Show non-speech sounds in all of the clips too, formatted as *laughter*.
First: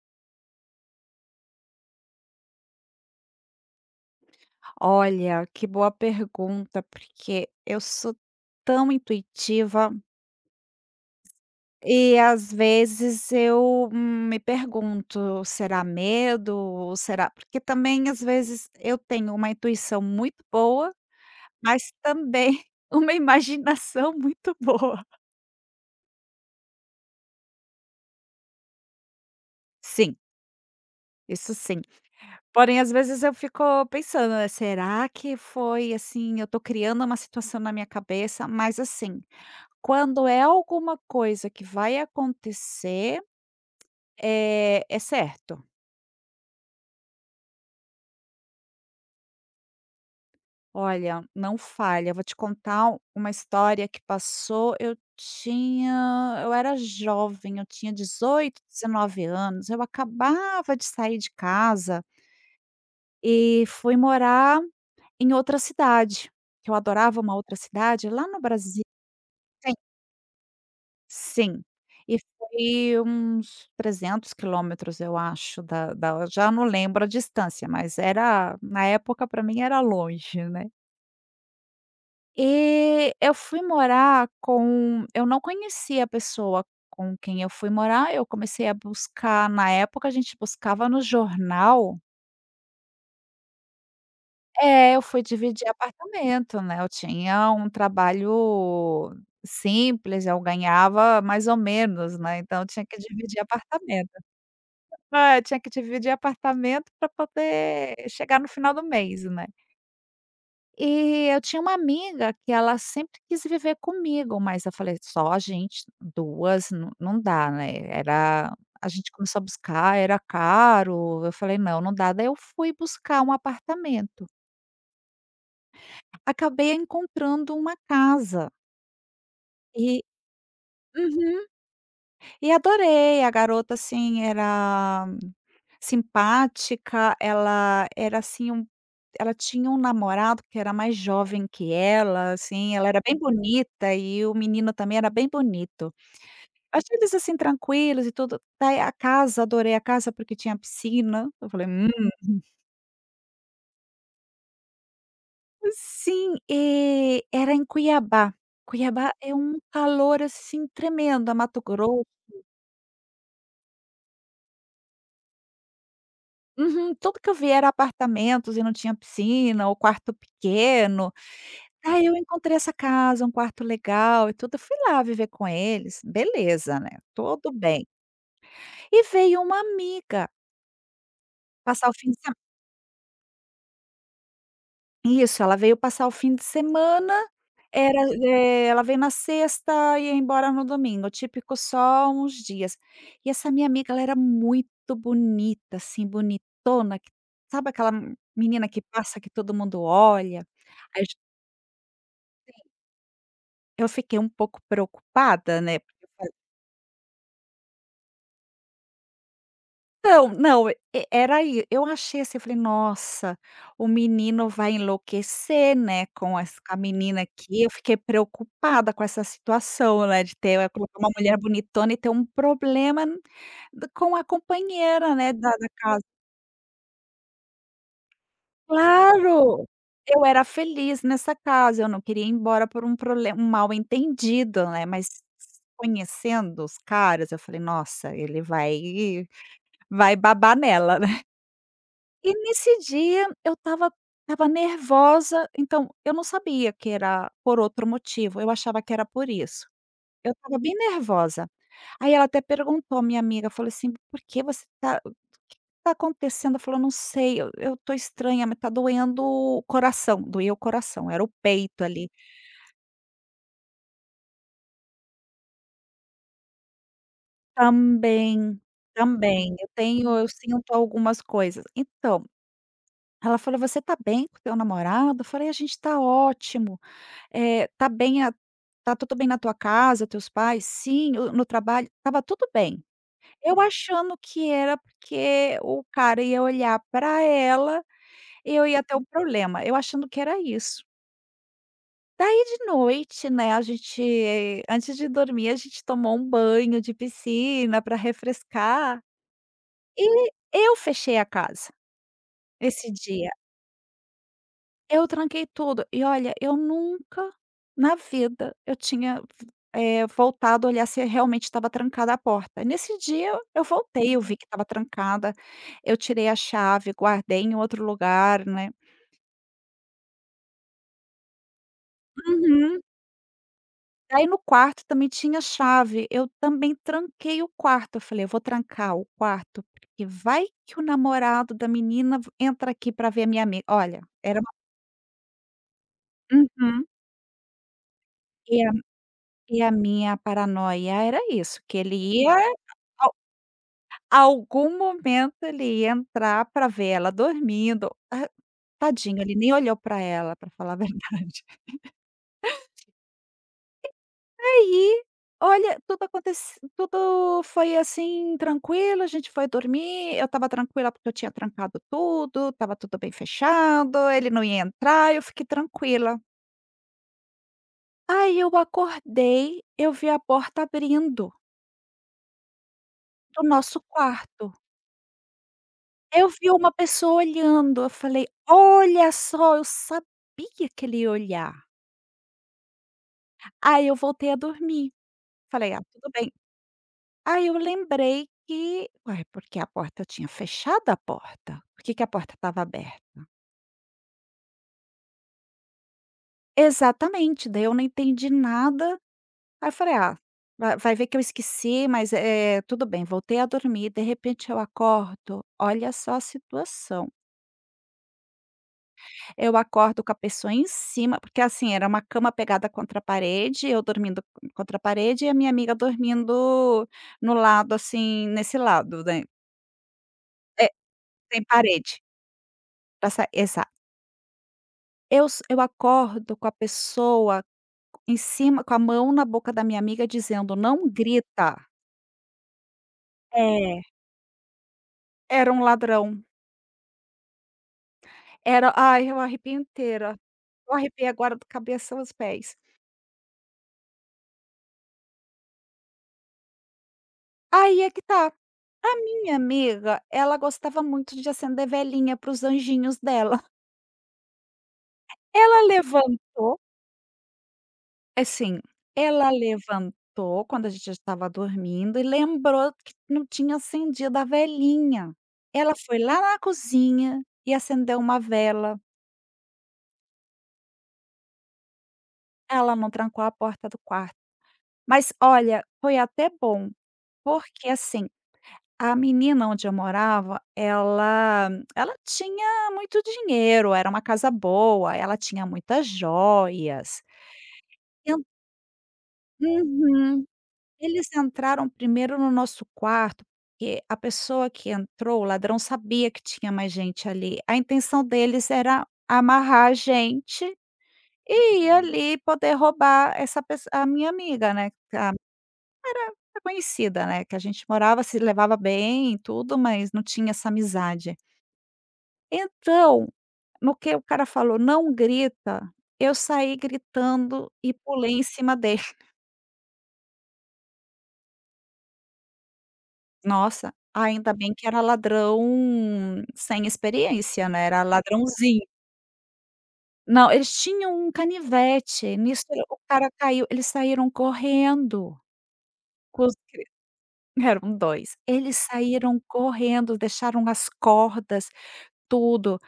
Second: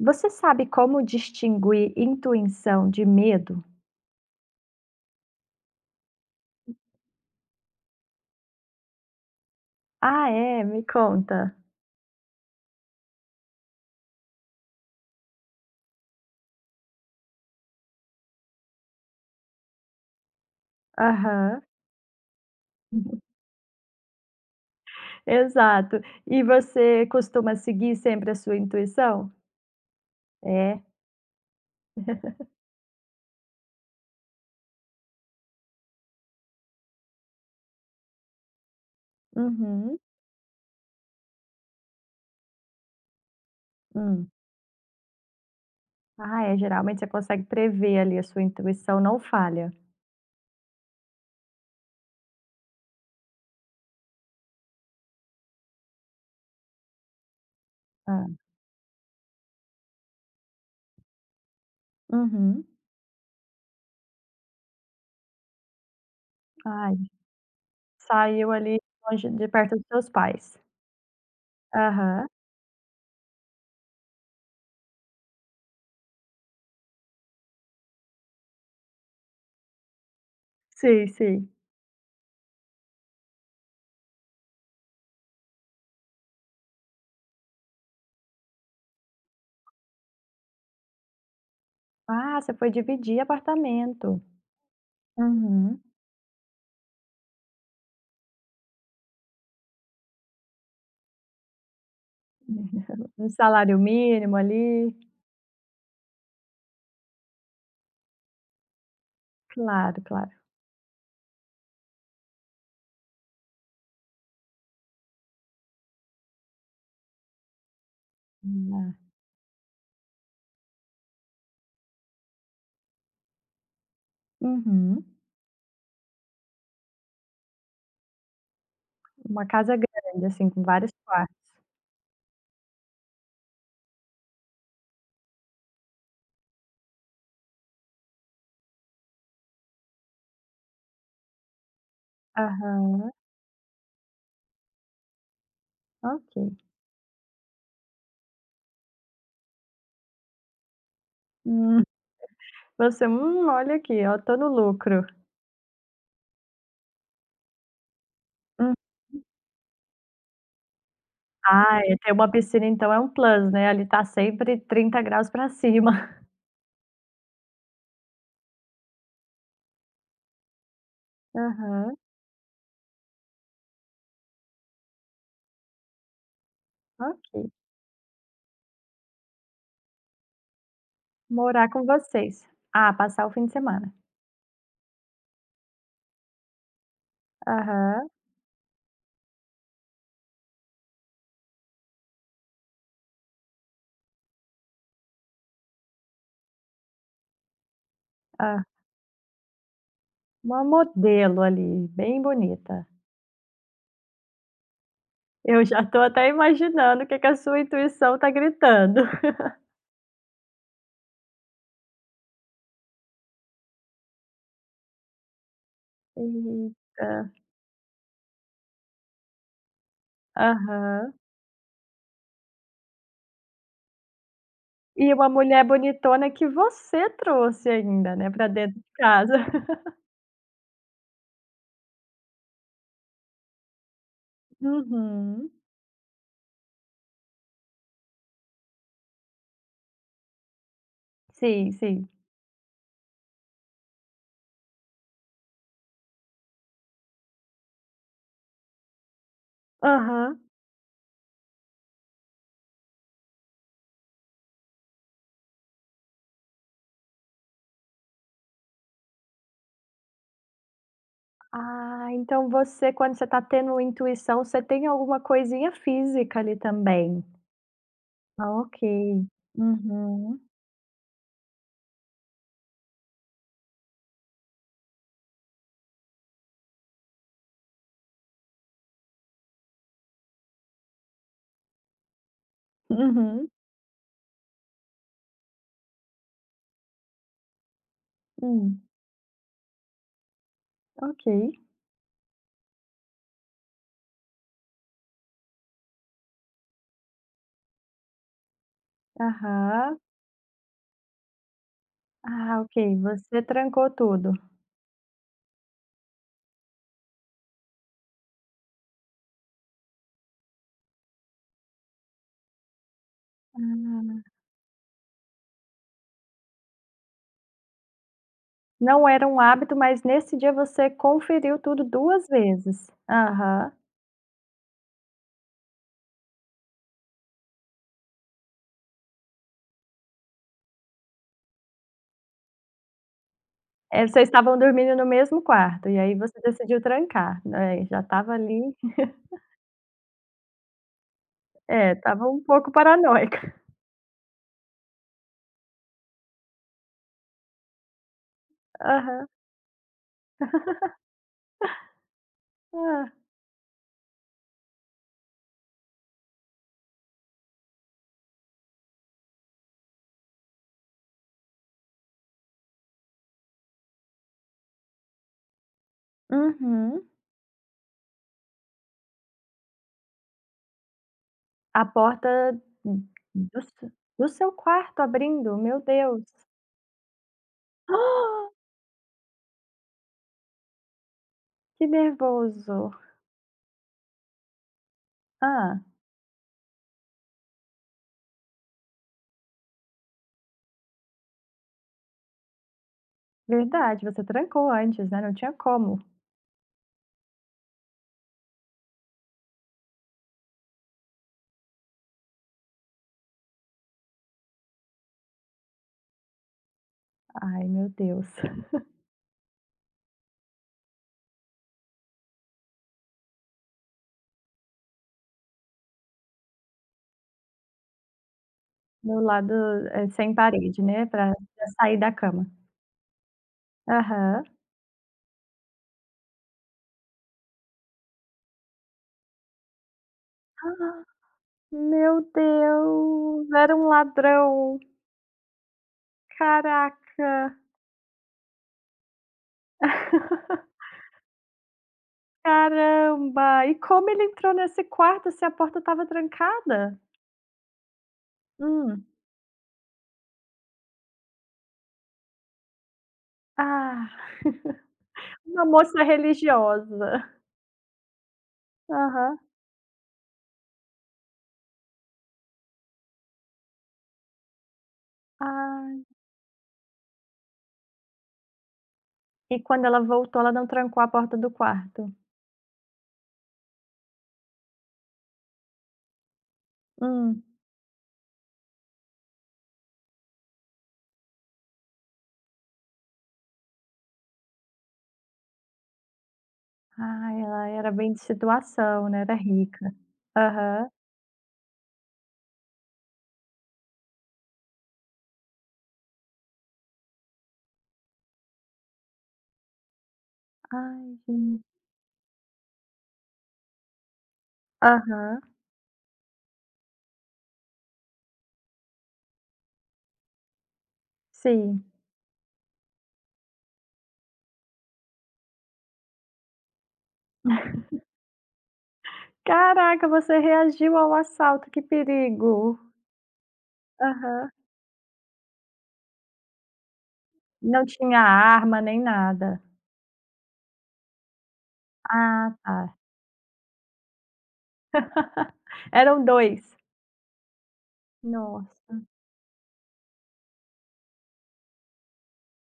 Você sabe como distinguir intuição de medo? Olha, que boa pergunta, porque eu sou tão intuitiva Ah, é? Me conta. e às vezes eu me pergunto, será medo? Ou será? Porque também às vezes eu tenho uma intuição muito boa, Aham. mas também *laughs* uma *laughs* imaginação muito boa. Exato. E você costuma seguir sempre a sua intuição? Sim, É. isso sim. *laughs* Porém, às vezes eu fico pensando, né, será que foi assim, eu tô criando uma situação na minha cabeça, mas assim, Uhum. quando é alguma coisa que vai acontecer, Hum. É certo. Ah, é, geralmente você consegue prever ali, a sua intuição não falha. Olha, não falha. Vou te contar u uma história que passou. Eu era jovem, eu tinha Hã. 18, 19 anos, eu acabava de sair de casa Uhum. e fui morar em outra cidade, que eu Ai, adorava uma outra cidade lá no saiu ali Brasil. longe de perto dos seus pais. Sim, e Aham. foi uns 300 quilômetros, eu acho, da da eu já não lembro a distância, mas era na época para mim era longe, né. Sim, sim. E eu fui morar com eu não conhecia a pessoa com quem eu fui morar, eu comecei a buscar na época a gente buscava no jornal. Ah, você foi dividir apartamento. É, eu fui dividir Uhum. apartamento, né, eu tinha um trabalho simples, eu ganhava mais ou menos, né, então eu tinha que *laughs* Um dividir salário apartamento. mínimo ali. É, tinha que dividir apartamento para poder chegar no final do mês, né. Claro, claro. E eu tinha uma amiga que ela sempre quis viver comigo, mas eu falei: "Só a gente, 2 não não dá, né". Era a É. gente começou a buscar, era caro, eu falei: "Não, não dá". Daí eu fui buscar um apartamento, Uhum. acabei encontrando uma casa Uma casa e grande, assim, com vários quartos. uhum, e adorei. A garota, assim, era simpática, ela era, assim, um ela tinha um namorado que era mais jovem que ela, assim, ela era Aham, bem bonita e o menino também era bem bonito. ok. Achei eles, assim, tranquilos e tudo. Daí a casa, adorei a casa porque tinha piscina. Eu falei: Hum, "Hum". você: olha aqui, ó, tô no lucro". Sim, era em Cuiabá. Hum. Cuiabá é um calor, assim, tremendo, a Mato Ah, é Grosso. ter uma piscina então é um plus, né, ali tá sempre 30 graus pra cima. Uhum. Tudo que eu vi era apartamentos e não tinha piscina ou quarto pequeno. *laughs* Aham, Aí eu encontrei essa casa, um quarto legal e tudo, eu fui lá viver com eles, beleza, né, ok. tudo bem. E veio uma amiga Morar com passar o fim de vocês. Ah, passar o fim de semana. se isso, ela veio passar o fim de semana, era, Aham. Ela veio na sexta e ia embora no domingo, típico só uns dias. E essa minha amiga, ela era muito bonita, assim, bonitona, que sabe aquela Hã. menina que passa, que todo mundo olha? Uma Aí modelo ali, bem bonita. eu fiquei um pouco preocupada, Eu né. já tô até imaginando o que que a sua intuição tá gritando. *laughs* Não, não, e era aí eu achei assim, eu falei: "Nossa, o menino vai enlouquecer, né, com a menina Eita. aqui". Eu fiquei preocupada com essa situação, né, de ter colocar uma Aham. mulher bonitona e ter um problema d com a E companheira, uma né, da mulher da casa. bonitona que você trouxe ainda, né, pra dentro de casa. Claro, *laughs* eu era feliz nessa casa, eu não queria ir embora por um problema, um mal-entendido, né, mas Uhum. conhecendo os caras, eu falei: "Nossa, ele vai babar nela". Sim, sim. E nesse dia eu estava nervosa, então eu não sabia que era por outro motivo, eu achava que era por isso. Eu Aham. estava bem nervosa. Aí ela até perguntou, minha amiga, falou assim: "Por que você tá o que tá acontecendo?" Eu falei: "Eu não sei, eu tô estranha, mas tá doendo o coração", doía o coração, era o peito Ah, ali. então você quando você tá tendo intuição, você tem alguma coisinha física ali também. Ah, Também, ok. também, eu Uhum. sinto algumas coisas. Então ela falou: "Você tá bem com teu namorado?" Eu falei: "A gente tá ótimo. Eh, tá bem a tá tudo bem na tua casa, teus pais?" "Sim." "O No trabalho?" "Estava tudo bem." Uhum. Eu achando que era porque o cara ia olhar pra ela e eu Hum, ia ter um problema, eu achando que era isso. ok. Daí de noite, né, antes de dormir, a gente tomou um banho de piscina para refrescar Aham. e eu fechei a casa Ah, esse ok, dia. você trancou tudo. Eu tranquei tudo. E olha, eu nunca na vida eu tinha voltado a olhar se realmente estava trancada a porta. Nesse dia eu voltei, eu Ah. vi que estava trancada, eu tirei a chave, guardei em outro lugar, né. Não era um hábito, mas nesse dia você conferiu tudo 2 Uhum. vezes. Aham. Aí no quarto também tinha chave, eu também tranquei o quarto, eu falei: "Eu vou trancar o quarto, porque vai que o namorado da menina v entra aqui para ver a minha amiga". Olha, É, vocês era uma. estavam dormindo no mesmo quarto, e aí você decidiu Uhum. trancar, né, já estava E a ali e a minha paranoia era isso, que é, ele estava ia um pouco Al paranoica. *laughs* algum momento ele ia entrar para ver ela dormindo. Ah, tadinho, Aham. ele nem olhou para ela, para falar a *laughs* verdade. Hã. Aí, olha, tudo foi, assim, tranquilo, a gente foi dormir, eu estava tranquila, porque eu tinha trancado tudo, estava tudo bem fechado, ele não ia entrar, eu fiquei tranquila. Uhum. Aí eu acordei, eu vi a porta abrindo A porta do do nosso se do seu quarto. quarto abrindo, meu Deus. Eu vi uma pessoa olhando, eu falei: *gasps* "Olha só, eu sabia que ele ia olhar". Que nervoso. Aí eu voltei a dormir, falei: Hã. "Ah, tudo bem". Aí eu lembrei que ué, porque a porta eu tinha fechado a porta, por que que a porta estava aberta? Verdade, você trancou antes, né, não tinha como. Exatamente, daí eu não entendi nada, aí eu falei: "Ah, vai ver que eu esqueci, mas, tudo bem". Voltei a dormir, de repente eu acordo, olha só a situação. Ai, meu Deus. Eu acordo com a pessoa em cima, porque assim, era uma cama pegada contra a parede, eu dormindo contra a parede e a minha amiga dormindo no lado assim, nesse lado, No né. lado, sem É, parede, né, pra tem pra sair parede da cama. pra sa exato. Aham. Eu acordo com a pessoa em cima com a mão na boca da minha amiga dizendo: "Não *gasps* grita". Meu Deus, era É, um ladrão. era um ladrão. Caraca. Era Ai, eu arrepio inteira. Eu *laughs* arrepiei agora do cabeça aos pés. Caramba. E como ele entrou nesse quarto se a porta estava trancada? Aí é que tá. A Hum. minha amiga, ela gostava muito de acender velhinha para os anjinhos dela. *laughs* Ah. *laughs* Uma Ela moça levantou religiosa. assim, ela Aham. levantou quando a gente já estava dormindo e lembrou que não tinha acendido a velhinha. Ela foi Ah. lá na cozinha e acendeu uma vela. E quando ela voltou, ela não trancou a porta do quarto? Ela não trancou a porta do quarto. Mas olha, foi até bom, Hum. porque assim, a menina onde eu morava, ela tinha muito dinheiro, era uma casa boa, ela tinha muitas joias. Ah, ela era bem de En situação, né, era rica. Uhum. Aham. Eles entraram primeiro no nosso quarto, porque a pessoa que entrou, o ladrão sabia que tinha mais gente ali. A intenção deles era amarrar a gente Ai, e gente. ir. Uhum. Ali poder roubar essa pesso a minha amiga, né, Aham. é conhecida, né, que a gente morava, se levava bem e tudo, mas não tinha essa amizade. Sim. Então no que o cara falou: "Não grita", eu saí gritando e pulei em cima dele. Caraca, você reagiu ao assalto, que perigo. Nossa, ainda Aham. bem que era ladrão sem experiência, né, era Não tinha ladrãozinho. arma nem nada. Não, eles tinham um canivete, nisso Ah, o tá. cara caiu, eles saíram correndo *laughs* Eram com os dois. *laughs* eram 2. Eles Nossa. saíram correndo, deixaram as cordas, tudo.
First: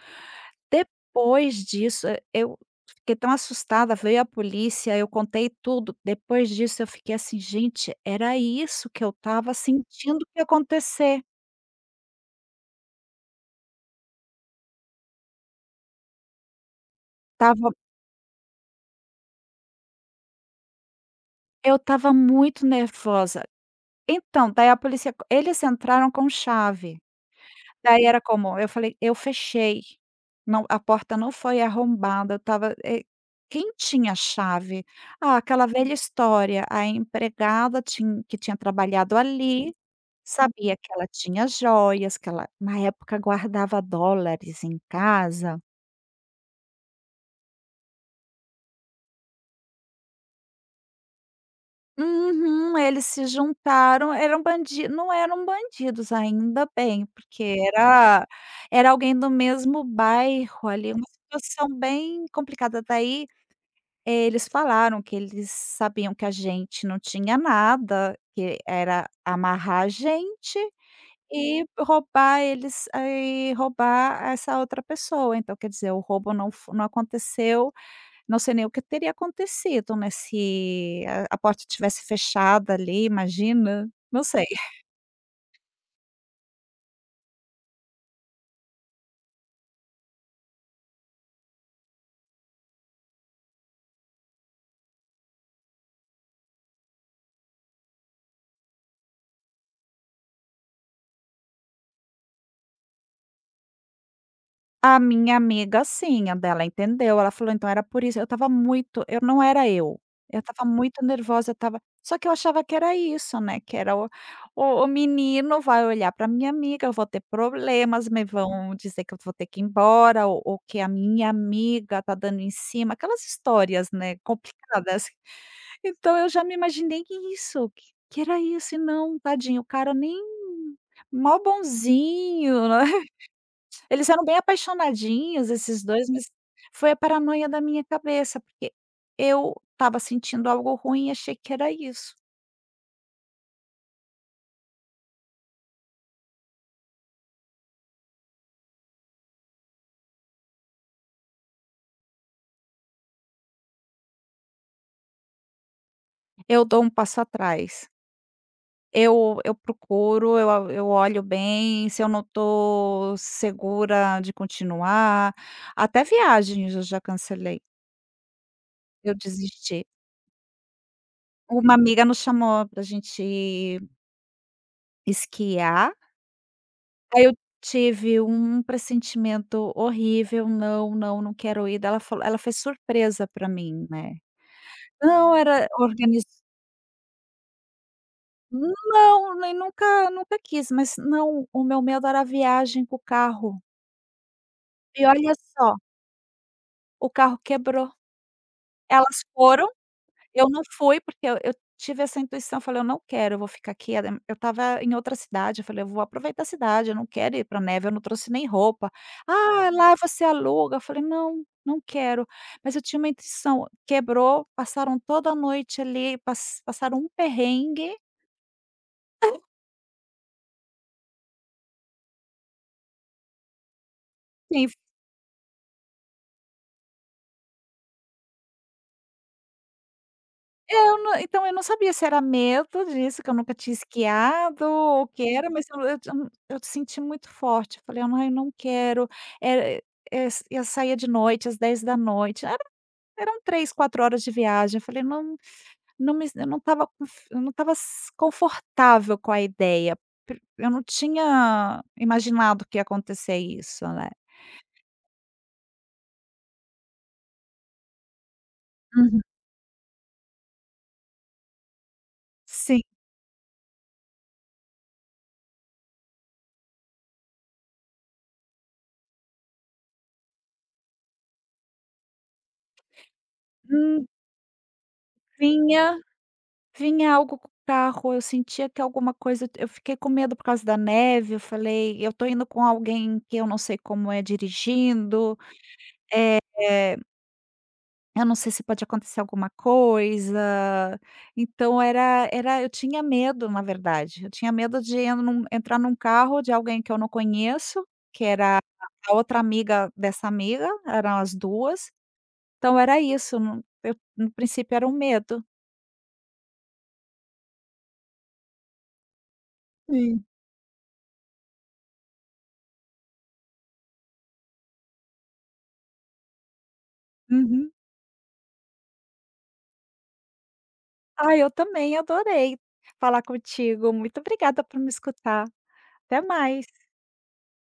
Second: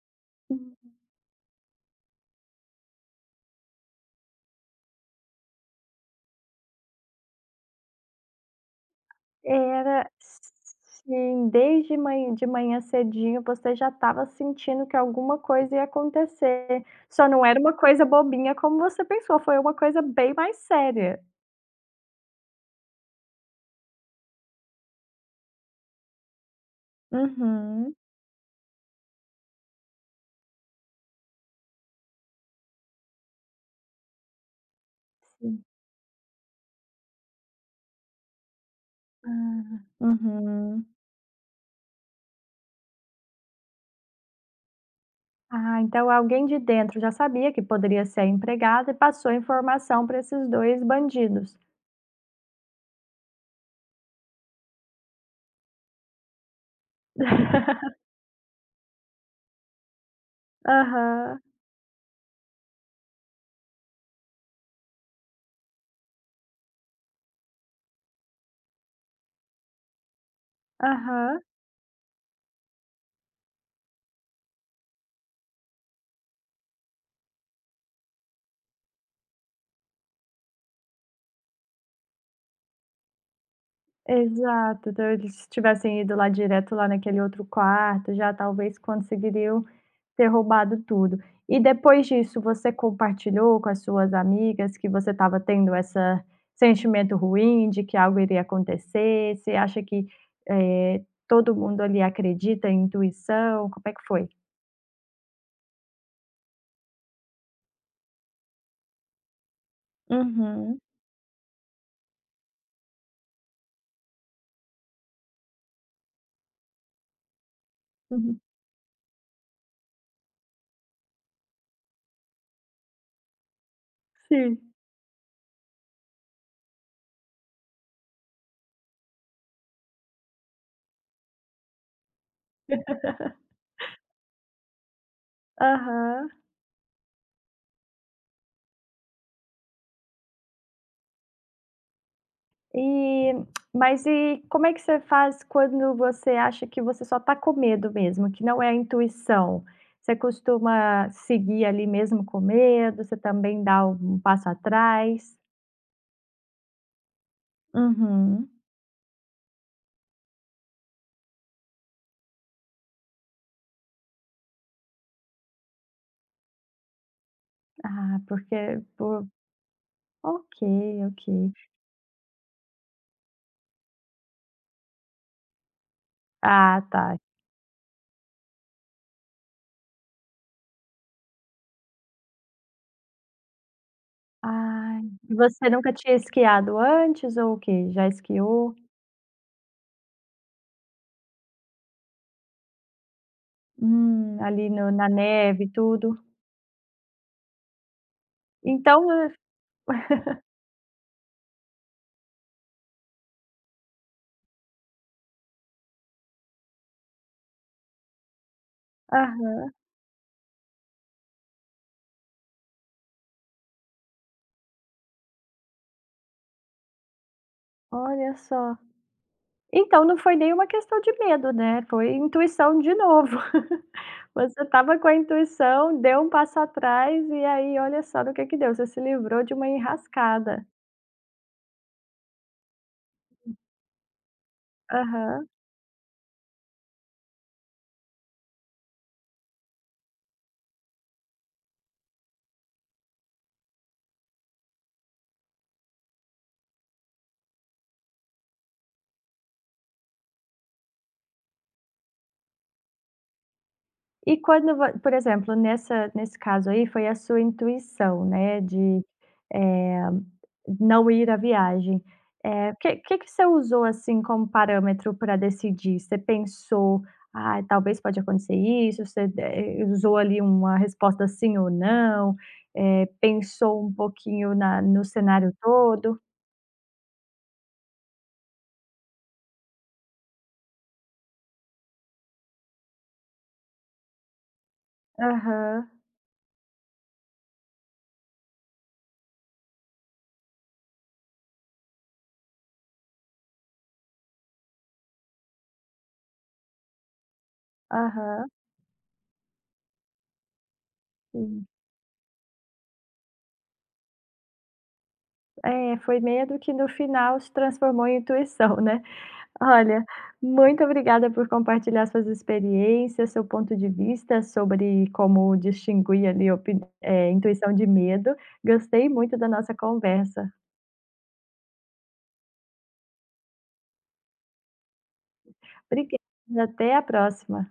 Depois disso, eu fiquei tão assustada, veio a polícia, eu contei tudo. Depois disso eu fiquei assim: "Gente, era isso que eu estava Era sentindo que ia acontecer". sim, desde manhã de manhã cedinho você já estava sentindo que alguma coisa ia acontecer, só não era Tava, uma coisa bobinha como você pensou, foi uma coisa bem mais séria. eu estava muito nervosa. Então, daí a polícia eles entraram com chave. Uhum. Daí era como eu falei: "Eu fechei, não a porta não foi arrombada, eu estava, quem tinha chave? Ah, Sim. aquela velha história, a empregada tin que tinha trabalhado ali. Ah. Sabia Uhum. que ela tinha joias, que ela na época guardava dólares em casa. Ah, então alguém de dentro já sabia que poderia ser a empregada e passou a informação para esses dois bandidos. Uhum, eles se juntaram, eram bandi não eram bandidos, ainda bem, porque *laughs* era alguém do mesmo bairro ali, uma Aham, situação bem complicada. Daí, eles falaram que eles sabiam que a gente não tinha nada, que era amarrar a gente aham. e roubar eles e roubar essa outra pessoa, então quer dizer, o roubo não aconteceu, não sei nem o que teria acontecido, né, se a porta tivesse fechada ali, imagina, não sei. Exato, talvez se tivessem ido lá direto lá naquele outro quarto, já talvez conseguiriam ter roubado tudo. E depois disso, você compartilhou com as suas amigas que você estava tendo essa sentimento ruim de que algo iria acontecer? Você acha que, todo mundo ali acredita em intuição? Como é que foi? A minha amiga sim, a dela entendeu, ela falou: "Então era por isso", eu estava muito eu não era eu estava Uhum, muito nervosa, eu estava só que eu achava que era isso, né, que era o menino vai olhar pra minha amiga, eu vou ter problemas, me uhum, vão dizer que eu vou ter que ir embora ou que a minha amiga tá dando em cima, aquelas histórias, né, sim. complicadas. Então eu já me imaginei isso, que era isso e não, tadinho, o cara nem mó bonzinho. *laughs* Eles eram bem apaixonadinhos esses 2, mas Aham. foi a paranoia da minha cabeça, porque eu estava sentindo algo ruim e achei que era isso. E mas como é que você faz quando você acha que você só está com medo mesmo, que não é a intuição? Você costuma seguir ali mesmo com medo? Você também dá um passo atrás? Eu dou um passo atrás, Uhum. eu procuro, eu olho bem, se eu não estou segura de continuar, até viagens eu já cancelei, Ah, porque eu por desisti. ok, ok. Uma amiga nos chamou para a gente esquiar. Ah, tá. Aí eu tive um pressentimento horrível, "Não, não, não quero ir", daí ela fez surpresa para mim, né. Ai, e Não, era você nunca tinha organiz esquiado antes ou o quê? Já esquiou? não, nem nunca nunca quis, mas não, o meu medo era a viagem com o carro. Ali no E na olha neve e só, tudo? o carro quebrou. Então, Elas hã foram. Eu não fui, porque eu tive essa intuição, eu falei: "Eu não quero, eu vou ficar aqui", eu estava em outra cidade, eu falei: "Eu vou aproveitar a cidade, eu não quero ir pra neve", eu não trouxe nem roupa. aham, "Ah, lá você aluga", eu falei: "Não, não quero". Mas eu tinha uma intuição, quebrou, passaram toda a noite ali, passaram um perrengue, olha só. Então, não foi nenhuma questão de medo, né, foi intuição de novo. *laughs* Você sim. estava com a intuição, deu um passo atrás e aí olha só no que deu, você se livrou de uma enrascada. Eu não então eu não sabia se era medo disso, que eu nunca tinha esquiado ou o que era, Aham. mas eu senti muito forte, eu falei: ah, eu não quero". Eh eu saía de noite, às 22h, eram 3, 4 horas de viagem, eu falei: "Não não me eu não estava confortável com a ideia", pri eu não tinha imaginado que ia acontecer isso, né. E quando vo por exemplo, nessa nesse caso aí, foi a sua intuição, né, de, Uhum. eh, não ir à viagem. O Sim. que que você usou, assim, como parâmetro para decidir? Você pensou: ah, talvez pode acontecer isso", você usou ali uma resposta sim ou não, pensou um Hum, pouquinho na no cenário vinha todo? Vinha algo com o carro, eu sentia que alguma coisa eu fiquei com medo por causa da neve, eu falei: "Eu tô indo com alguém que eu não sei como é dirigindo, Aham, eh, eu não sei se pode acontecer alguma coisa". Então era era eu tinha medo, na verdade, eu tinha medo de en num entrar num carro de alguém que eu não conheço, que aham. era a outra amiga dessa amiga, eram as Sim. 2. Então era isso, no princípio era um medo. É, foi medo que no final se transformou em intuição, né? Olha, Sim. muito obrigada por compartilhar suas experiências, seu ponto de vista sobre como distinguir ali Uhum. intuição de medo. Gostei muito da nossa conversa. Ah, eu também adorei falar contigo. Muito obrigada por me escutar. Até Obrigada, mais. até a próxima.